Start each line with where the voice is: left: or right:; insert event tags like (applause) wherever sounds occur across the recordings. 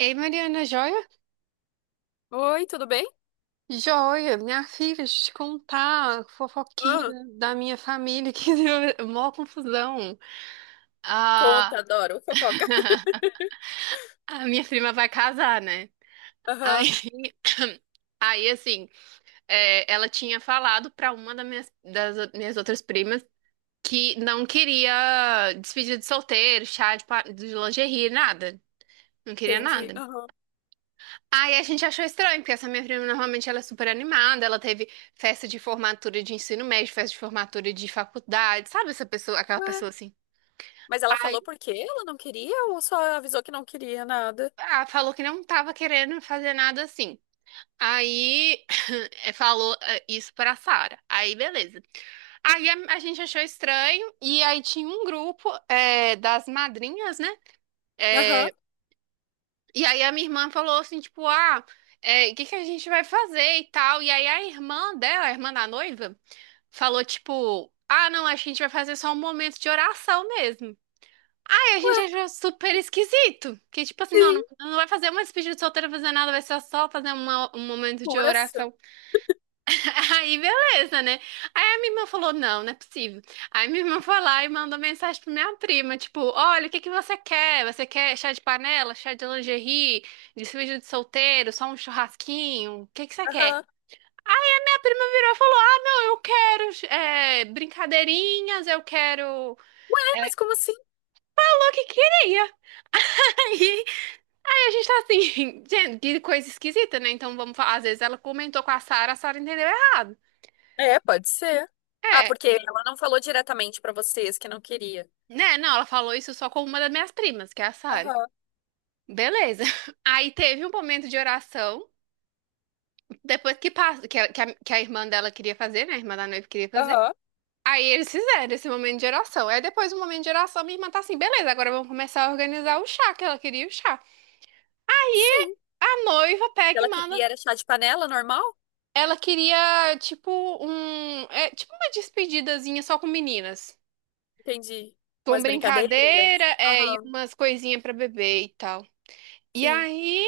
right: Ei, Mariana, joia?
left: Oi, tudo bem?
right: Joia, minha filha, deixa eu te contar, fofoquinha
left: Ah,
right: da minha família, que (laughs) deu mó confusão. A,
left: conta, adoro fofoca. (laughs)
right: a minha prima vai casar, né? Aí,
left: Aham,
right: (clears throat) (coughs) aí assim, ela tinha falado pra uma das minhas, das minhas outras primas que não queria despedida de solteiro, chá de, de lingerie, nada. Não queria
left: entendi.
right: nada.
left: Aham.
right: Aí a gente achou estranho, porque essa minha prima normalmente ela é super animada, ela teve festa de formatura de ensino médio, festa de formatura de faculdade, sabe essa pessoa, aquela
left: Ué,
right: pessoa assim.
left: mas ela
right: Aí
left: falou por quê? Ela não queria ou só avisou que não queria nada?
right: ah, falou que não tava querendo fazer nada assim. Aí (laughs) (clears throat) falou isso pra Sara. Aí beleza. Aí a gente achou estranho, e aí tinha um grupo das madrinhas, né?
left: Aham.
right: É, e aí a minha irmã falou assim, tipo, ah, é, o que que a gente vai fazer e tal. E aí a irmã dela, a irmã da noiva, falou tipo, ah, não, acho que a gente vai fazer só um momento de oração mesmo. Aí a
left: Ué,
right: gente achou super esquisito. Que tipo assim, não,
left: sim,
right: não vai fazer uma despedida de solteiro, fazer nada, vai ser só fazer um momento
left: uma
right: de
left: oração.
right: oração. (laughs) Aí beleza, né? Aí a minha irmã falou, não, não é possível. Aí minha irmã foi lá e mandou mensagem pra minha prima, tipo, olha, o que que você quer? Você quer chá de panela, chá de lingerie, despedida de solteiro, só um churrasquinho? O que que você quer?
left: Aham.
right: Prima virou e falou: ah, não, eu quero é, brincadeirinhas, eu quero.
left: Ué,
right: É.
left: mas como assim?
right: Falou que queria. (laughs) Aí, aí, a gente tá assim, (laughs) gente, que coisa esquisita, né? Então vamos falar. Às vezes ela comentou com a Sara entendeu errado.
left: É, pode ser. Ah,
right: É,
left: porque ela não falou diretamente pra vocês que não queria.
right: né? Não, ela falou isso só com uma das minhas primas, que é a Sara.
left: Aham,
right: Beleza. (laughs) Aí teve um momento de oração, depois que passa, que a irmã dela queria fazer, né? A irmã da noiva queria fazer.
left: aham.
right: Aí eles fizeram esse momento de oração. Aí depois do momento de oração, minha irmã tá assim, beleza, agora vamos começar a organizar o chá, que ela queria o chá. Aí
left: Sim.
right: a noiva pega e
left: Ela
right: manda.
left: queria era chá de panela normal?
right: Ela queria, tipo, um. É, tipo uma despedidazinha só com meninas.
left: Entendi.
right: Com
left: Umas
right: brincadeira,
left: brincadeiras.
right: é, e
left: Aham,
right: umas coisinhas pra beber e tal. E
left: sim.
right: aí,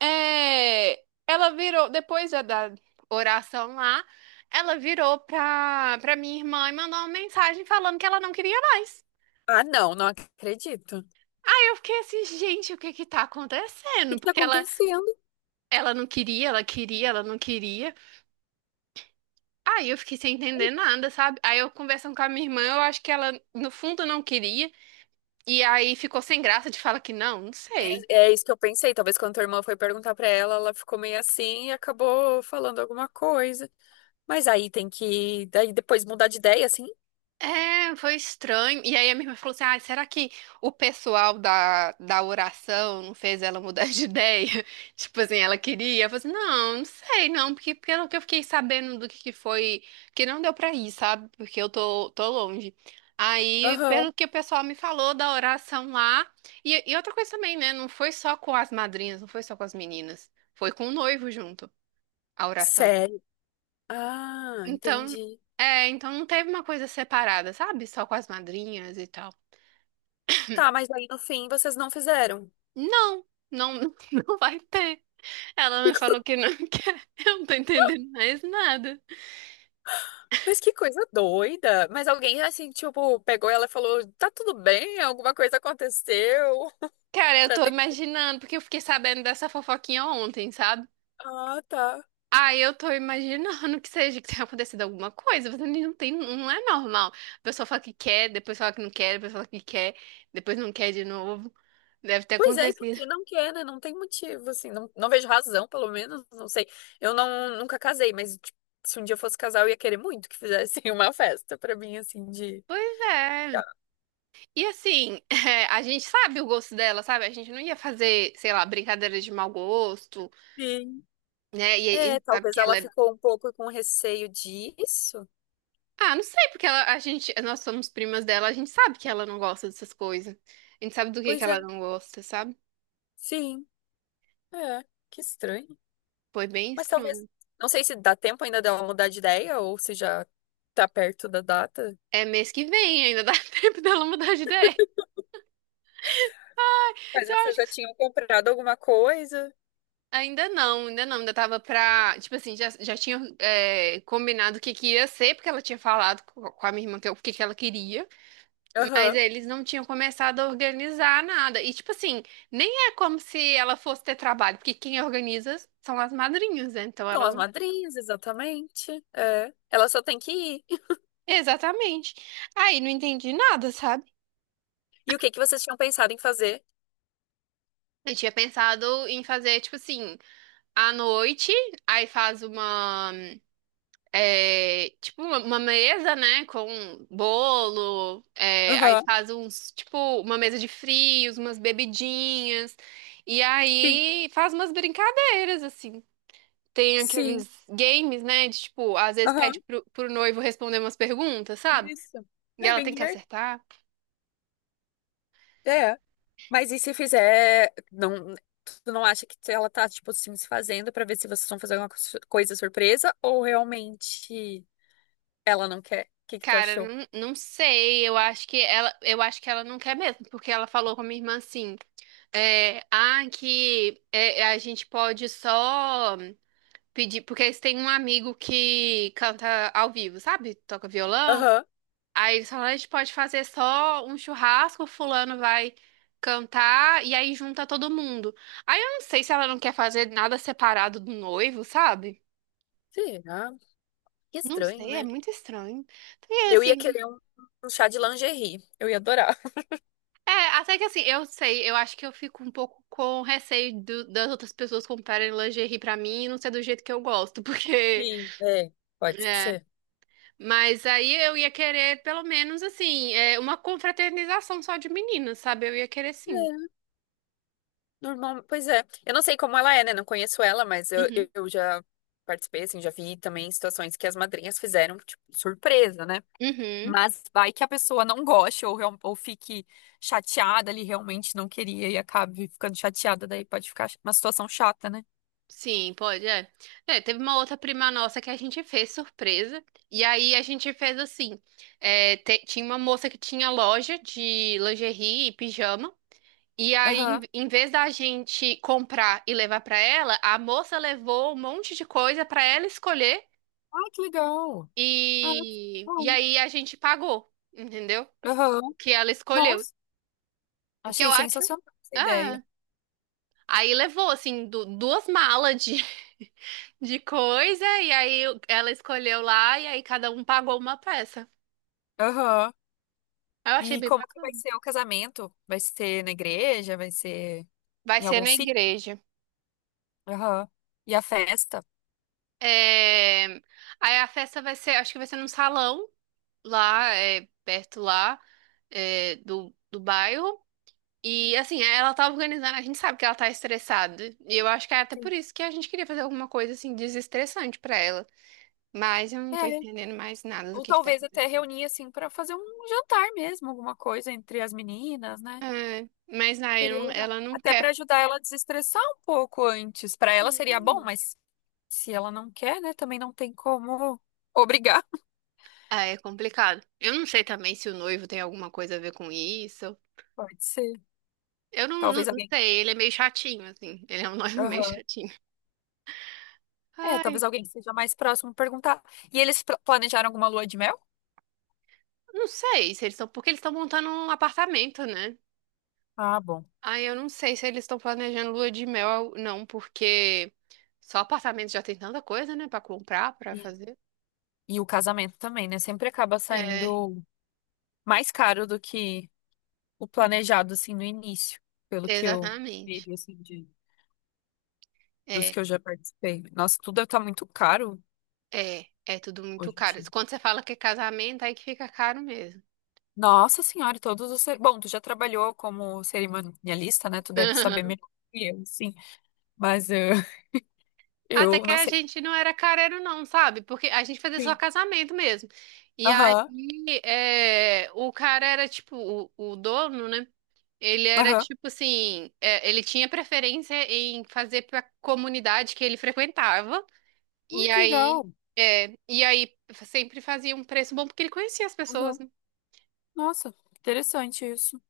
right: é, ela virou, depois da oração lá, ela virou pra minha irmã e mandou uma mensagem falando que ela não queria mais.
left: Ah, não, não acredito. O
right: Aí eu fiquei assim, gente, o que que tá
left: que
right: acontecendo?
left: que tá
right: Porque ela,
left: acontecendo?
right: ela não queria, ela queria, ela não queria. Aí eu fiquei sem entender nada, sabe? Aí eu conversando com a minha irmã, eu acho que ela no fundo não queria. E aí ficou sem graça de falar que não, não sei.
left: É, é isso que eu pensei. Talvez quando tua irmã foi perguntar pra ela, ela ficou meio assim e acabou falando alguma coisa. Mas aí tem que, daí depois mudar de ideia, assim.
right: É, foi estranho. E aí a minha irmã falou assim: ah, será que o pessoal da oração não fez ela mudar de ideia? (laughs) Tipo assim, ela queria. Eu falei assim: não, não sei, não, porque pelo que eu fiquei sabendo do que foi, que não deu pra ir, sabe? Porque eu tô longe. Aí,
left: Aham.
right: pelo que o pessoal me falou da oração lá. E outra coisa também, né? Não foi só com as madrinhas, não foi só com as meninas. Foi com o noivo junto, a oração.
left: Sério? Ah,
right: Então,
left: entendi.
right: é, então não teve uma coisa separada, sabe? Só com as madrinhas e tal.
left: Tá, mas aí no fim vocês não fizeram.
right: Não, não, (laughs) não vai ter. Ela
left: Que
right: me
left: co-
right: falou que não (laughs) quer. Eu não tô entendendo mais nada.
left: (laughs) Mas que coisa doida. Mas alguém assim, tipo, pegou ela e falou: tá tudo bem, alguma coisa aconteceu. (laughs)
right: Cara, eu
left: Pra
right: tô
left: ter
right: imaginando, porque eu fiquei sabendo dessa fofoquinha ontem, sabe?
left: Ah, tá.
right: Aí eu tô imaginando que seja que tenha acontecido alguma coisa, mas não tem, não é normal. A pessoa fala que quer, depois fala que não quer, depois fala que quer, depois não quer de novo. Deve ter
left: Pois é, e por
right: acontecido.
left: que não quer, né? Não tem motivo, assim. Não, não vejo razão, pelo menos. Não sei. Eu não, nunca casei, mas tipo, se um dia eu fosse casar, eu ia querer muito que fizessem (laughs) uma festa pra mim, assim, de.
right: Pois é.
left: Ah,
right: E assim, (laughs) é, a gente sabe o gosto dela, sabe? A gente não ia fazer, sei lá, brincadeira de mau gosto,
left: sim.
right: né? E,
left: É,
right: e sabe
left: talvez
right: que
left: ela
right: ela é.
left: ficou um pouco com receio disso.
right: Ah, não sei, porque ela, a gente, nós somos primas dela, a gente sabe que ela não gosta dessas coisas. A gente sabe do que
left: Pois é,
right: ela não gosta, sabe?
left: sim. É, que estranho.
right: Foi bem
left: Mas talvez.
right: estranho.
left: Não sei se dá tempo ainda dela mudar de ideia ou se já tá perto da data.
right: É mês que vem, ainda dá (laughs) tempo dela mudar de ideia.
left: Mas
right: Isso eu
left: vocês
right: acho
left: já
right: que.
left: tinham comprado alguma coisa?
right: Ainda não, ainda não, ainda tava pra. Tipo assim, já tinha é, combinado o que que ia ser, porque ela tinha falado com a minha irmã que, o que que ela queria. Mas
left: Aham.
right: eles não tinham começado a organizar nada. E, tipo assim, nem é como se ela fosse ter trabalho, porque quem organiza são as madrinhas, né? Então
left: São as
right: ela.
left: madrinhas, exatamente. É. Ela só tem que ir.
right: Exatamente. Aí não entendi nada, sabe?
left: E o que que vocês tinham pensado em fazer?
right: Eu tinha pensado em fazer, tipo assim, à noite, aí faz uma. É, tipo, uma mesa, né? Com bolo, é, aí
left: Aham,
right: faz uns. Tipo, uma mesa de frios, umas bebidinhas. E
left: sim,
right: aí faz umas brincadeiras, assim. Tem
left: sim,
right: aqueles games, né? De, tipo, às vezes pede
left: aham,
right: pro noivo responder umas perguntas, sabe?
left: isso.
right: E
left: É
right: ela
left: bem
right: tem que
left: divertido.
right: acertar.
left: É, mas e se fizer, não, tu não acha que ela tá, tipo assim, se fazendo pra ver se vocês vão fazer alguma co- coisa surpresa ou realmente ela não quer? O que que tu
right: Cara,
left: achou?
right: não, não sei. Eu acho que ela, eu acho que ela não quer mesmo, porque ela falou com a minha irmã assim, é, ah, que é, a gente pode só pedir, porque eles têm um amigo que canta ao vivo, sabe? Toca violão.
left: Aham.
right: Aí eles falaram, a gente pode fazer só um churrasco, fulano vai cantar e aí junta todo mundo. Aí eu não sei se ela não quer fazer nada separado do noivo, sabe?
left: Será? Que
right: Não
left: estranho,
right: sei, é
left: né?
right: muito estranho. E é
left: Eu ia
right: assim,
left: querer um, um chá de lingerie. Eu ia adorar.
right: é, até que assim, eu sei, eu acho que eu fico um pouco com receio das outras pessoas comprarem lingerie pra mim e não ser do jeito que eu gosto, (laughs) porque
left: Sim, é, pode
right: é,
left: ser.
right: mas aí eu ia querer pelo menos assim, é, uma confraternização só de meninas, sabe? Eu ia querer sim.
left: Normal, pois é. Eu não sei como ela é, né? Não conheço ela, mas eu,
right: Uhum.
left: eu já participei, assim, já vi também situações que as madrinhas fizeram, tipo, surpresa, né?
right: Uhum.
left: Mas vai que a pessoa não goste ou, real- ou fique chateada ali, realmente não queria e acabe ficando chateada, daí pode ficar uma situação chata, né?
right: Sim, pode, é. É, teve uma outra prima nossa que a gente fez surpresa. E aí a gente fez assim: é, tinha uma moça que tinha loja de lingerie e pijama. E aí, em,
left: Aham.
right: em vez da gente comprar e levar pra ela, a moça levou um monte de coisa pra ela escolher.
left: Ai, que legal. Ah, que
right: E
left: bom.
right: aí a gente pagou, entendeu?
left: Aham.
right: O que ela escolheu.
left: Nossa,
right: O que eu
left: achei
right: acho.
left: sensacional essa ideia.
right: É. Aí levou, assim, duas malas de, (laughs) de coisa, e aí ela escolheu lá, e aí cada um pagou uma peça.
left: Aham.
right: Aí eu achei
left: E
right: bem
left: como que vai
right: bacana.
left: ser o casamento? Vai ser na igreja? Vai ser
right: Vai
left: em
right: ser
left: algum
right: na
left: sítio?
right: igreja.
left: Aham. E a festa?
right: É, aí a festa vai ser, acho que vai ser num salão lá, é, perto lá, é, do bairro. E assim, ela tá organizando, a gente sabe que ela tá estressada. E eu acho que é até por
left: Sim.
right: isso que a gente queria fazer alguma coisa assim desestressante pra ela. Mas eu não tô
left: É.
right: entendendo mais nada do
left: Ou
right: que tá
left: talvez até
right: acontecendo.
left: reunir, assim, pra fazer um jantar mesmo, alguma coisa entre as meninas, né?
right: É, mas aí
left: Seria
right: não-
left: legal.
right: ela não
left: Até
right: quer.
left: pra ajudar ela a desestressar um pouco antes. Pra ela seria bom,
right: Sim.
left: mas se ela não quer, né? Também não tem como obrigar. (laughs)
right: Ah, é complicado. Eu não sei também se o noivo tem alguma coisa a ver com isso.
left: Pode ser.
right: Eu não,
left: Talvez
right: não
left: alguém.
right: sei, ele é meio chatinho, assim. Ele é um (laughs) noivo meio
left: Aham.
right: chatinho.
left: É,
right: Ai,
left: talvez alguém que seja mais próximo perguntar. E eles pl- planejaram alguma lua de mel?
right: não sei se eles estão. Porque eles estão montando um apartamento, né?
left: Ah, bom.
right: Ai, eu não sei se eles estão planejando lua de mel, não, porque só apartamento já tem tanta coisa, né, pra comprar, pra
left: E,
right: fazer.
left: e o casamento também, né? Sempre acaba
right: É,
left: saindo mais caro do que o planejado, assim, no início, pelo que eu vi
right: exatamente.
left: assim, de, dos
right: É,
left: que eu já participei. Nossa, tudo tá muito caro
right: é tudo muito
left: hoje em
right: caro.
left: dia.
right: Quando você fala que é casamento, aí que fica caro mesmo.
left: Nossa senhora, todos os... cer- Bom, tu já trabalhou como cerimonialista, né? Tu deve saber
right: Aham.
left: melhor que eu, sim. Mas (laughs)
right: Até
left: eu
right: que
left: não
right: a
left: sei.
right: gente não era careiro, não, sabe? Porque a gente fazia só
left: Sim.
right: casamento mesmo. E aí,
left: Aham,
right: é, o cara era tipo, o dono, né? Ele era
left: aham.
right: tipo assim, é, ele tinha preferência em fazer pra comunidade que ele frequentava.
left: Ai,
right: E
left: que
right: aí,
left: legal.
right: é, e aí sempre fazia um preço bom porque ele conhecia as
left: Aham.
right: pessoas, né?
left: Nossa, interessante isso.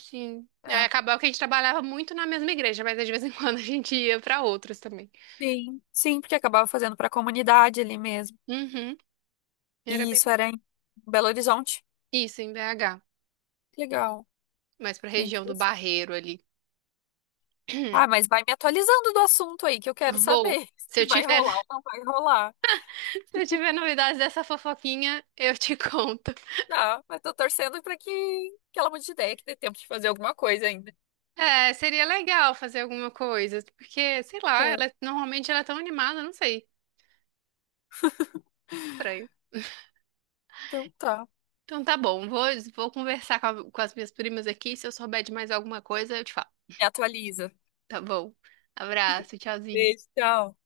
right: Sim. Aí
left: É.
right: acabava que a gente trabalhava muito na mesma igreja, mas de vez em quando a gente ia pra outras também.
left: Sim, sim, porque acabava fazendo para a comunidade ali mesmo.
right: Uhum.
left: E
right: Era bem
left: isso era
right: bacana.
left: em Belo Horizonte.
right: Isso, em BH.
left: Que legal,
right: Mais pra
left: bem
right: região do
left: interessante.
right: Barreiro ali.
left: Ah, mas
right: (clears throat)
left: vai me atualizando do assunto aí, que eu quero
right: Vou.
left: saber (laughs)
right: Se eu
left: se vai
right: tiver,
left: rolar
right: (laughs)
left: ou não vai rolar.
right: se eu tiver novidades dessa fofoquinha, eu te (laughs) conto.
left: Tá, mas tô torcendo pra que, que ela mude de ideia, que dê tempo de fazer alguma coisa ainda.
right: É, seria legal fazer alguma coisa, porque, sei lá,
left: É,
right: ela normalmente ela é tão animada, não sei. Estranho.
left: então tá.
right: Então tá bom, vou conversar com, com as minhas primas aqui. Se eu souber de mais alguma coisa, eu te falo.
left: Me atualiza.
right: Tá bom. Abraço, tchauzinho.
left: Beijo, tchau.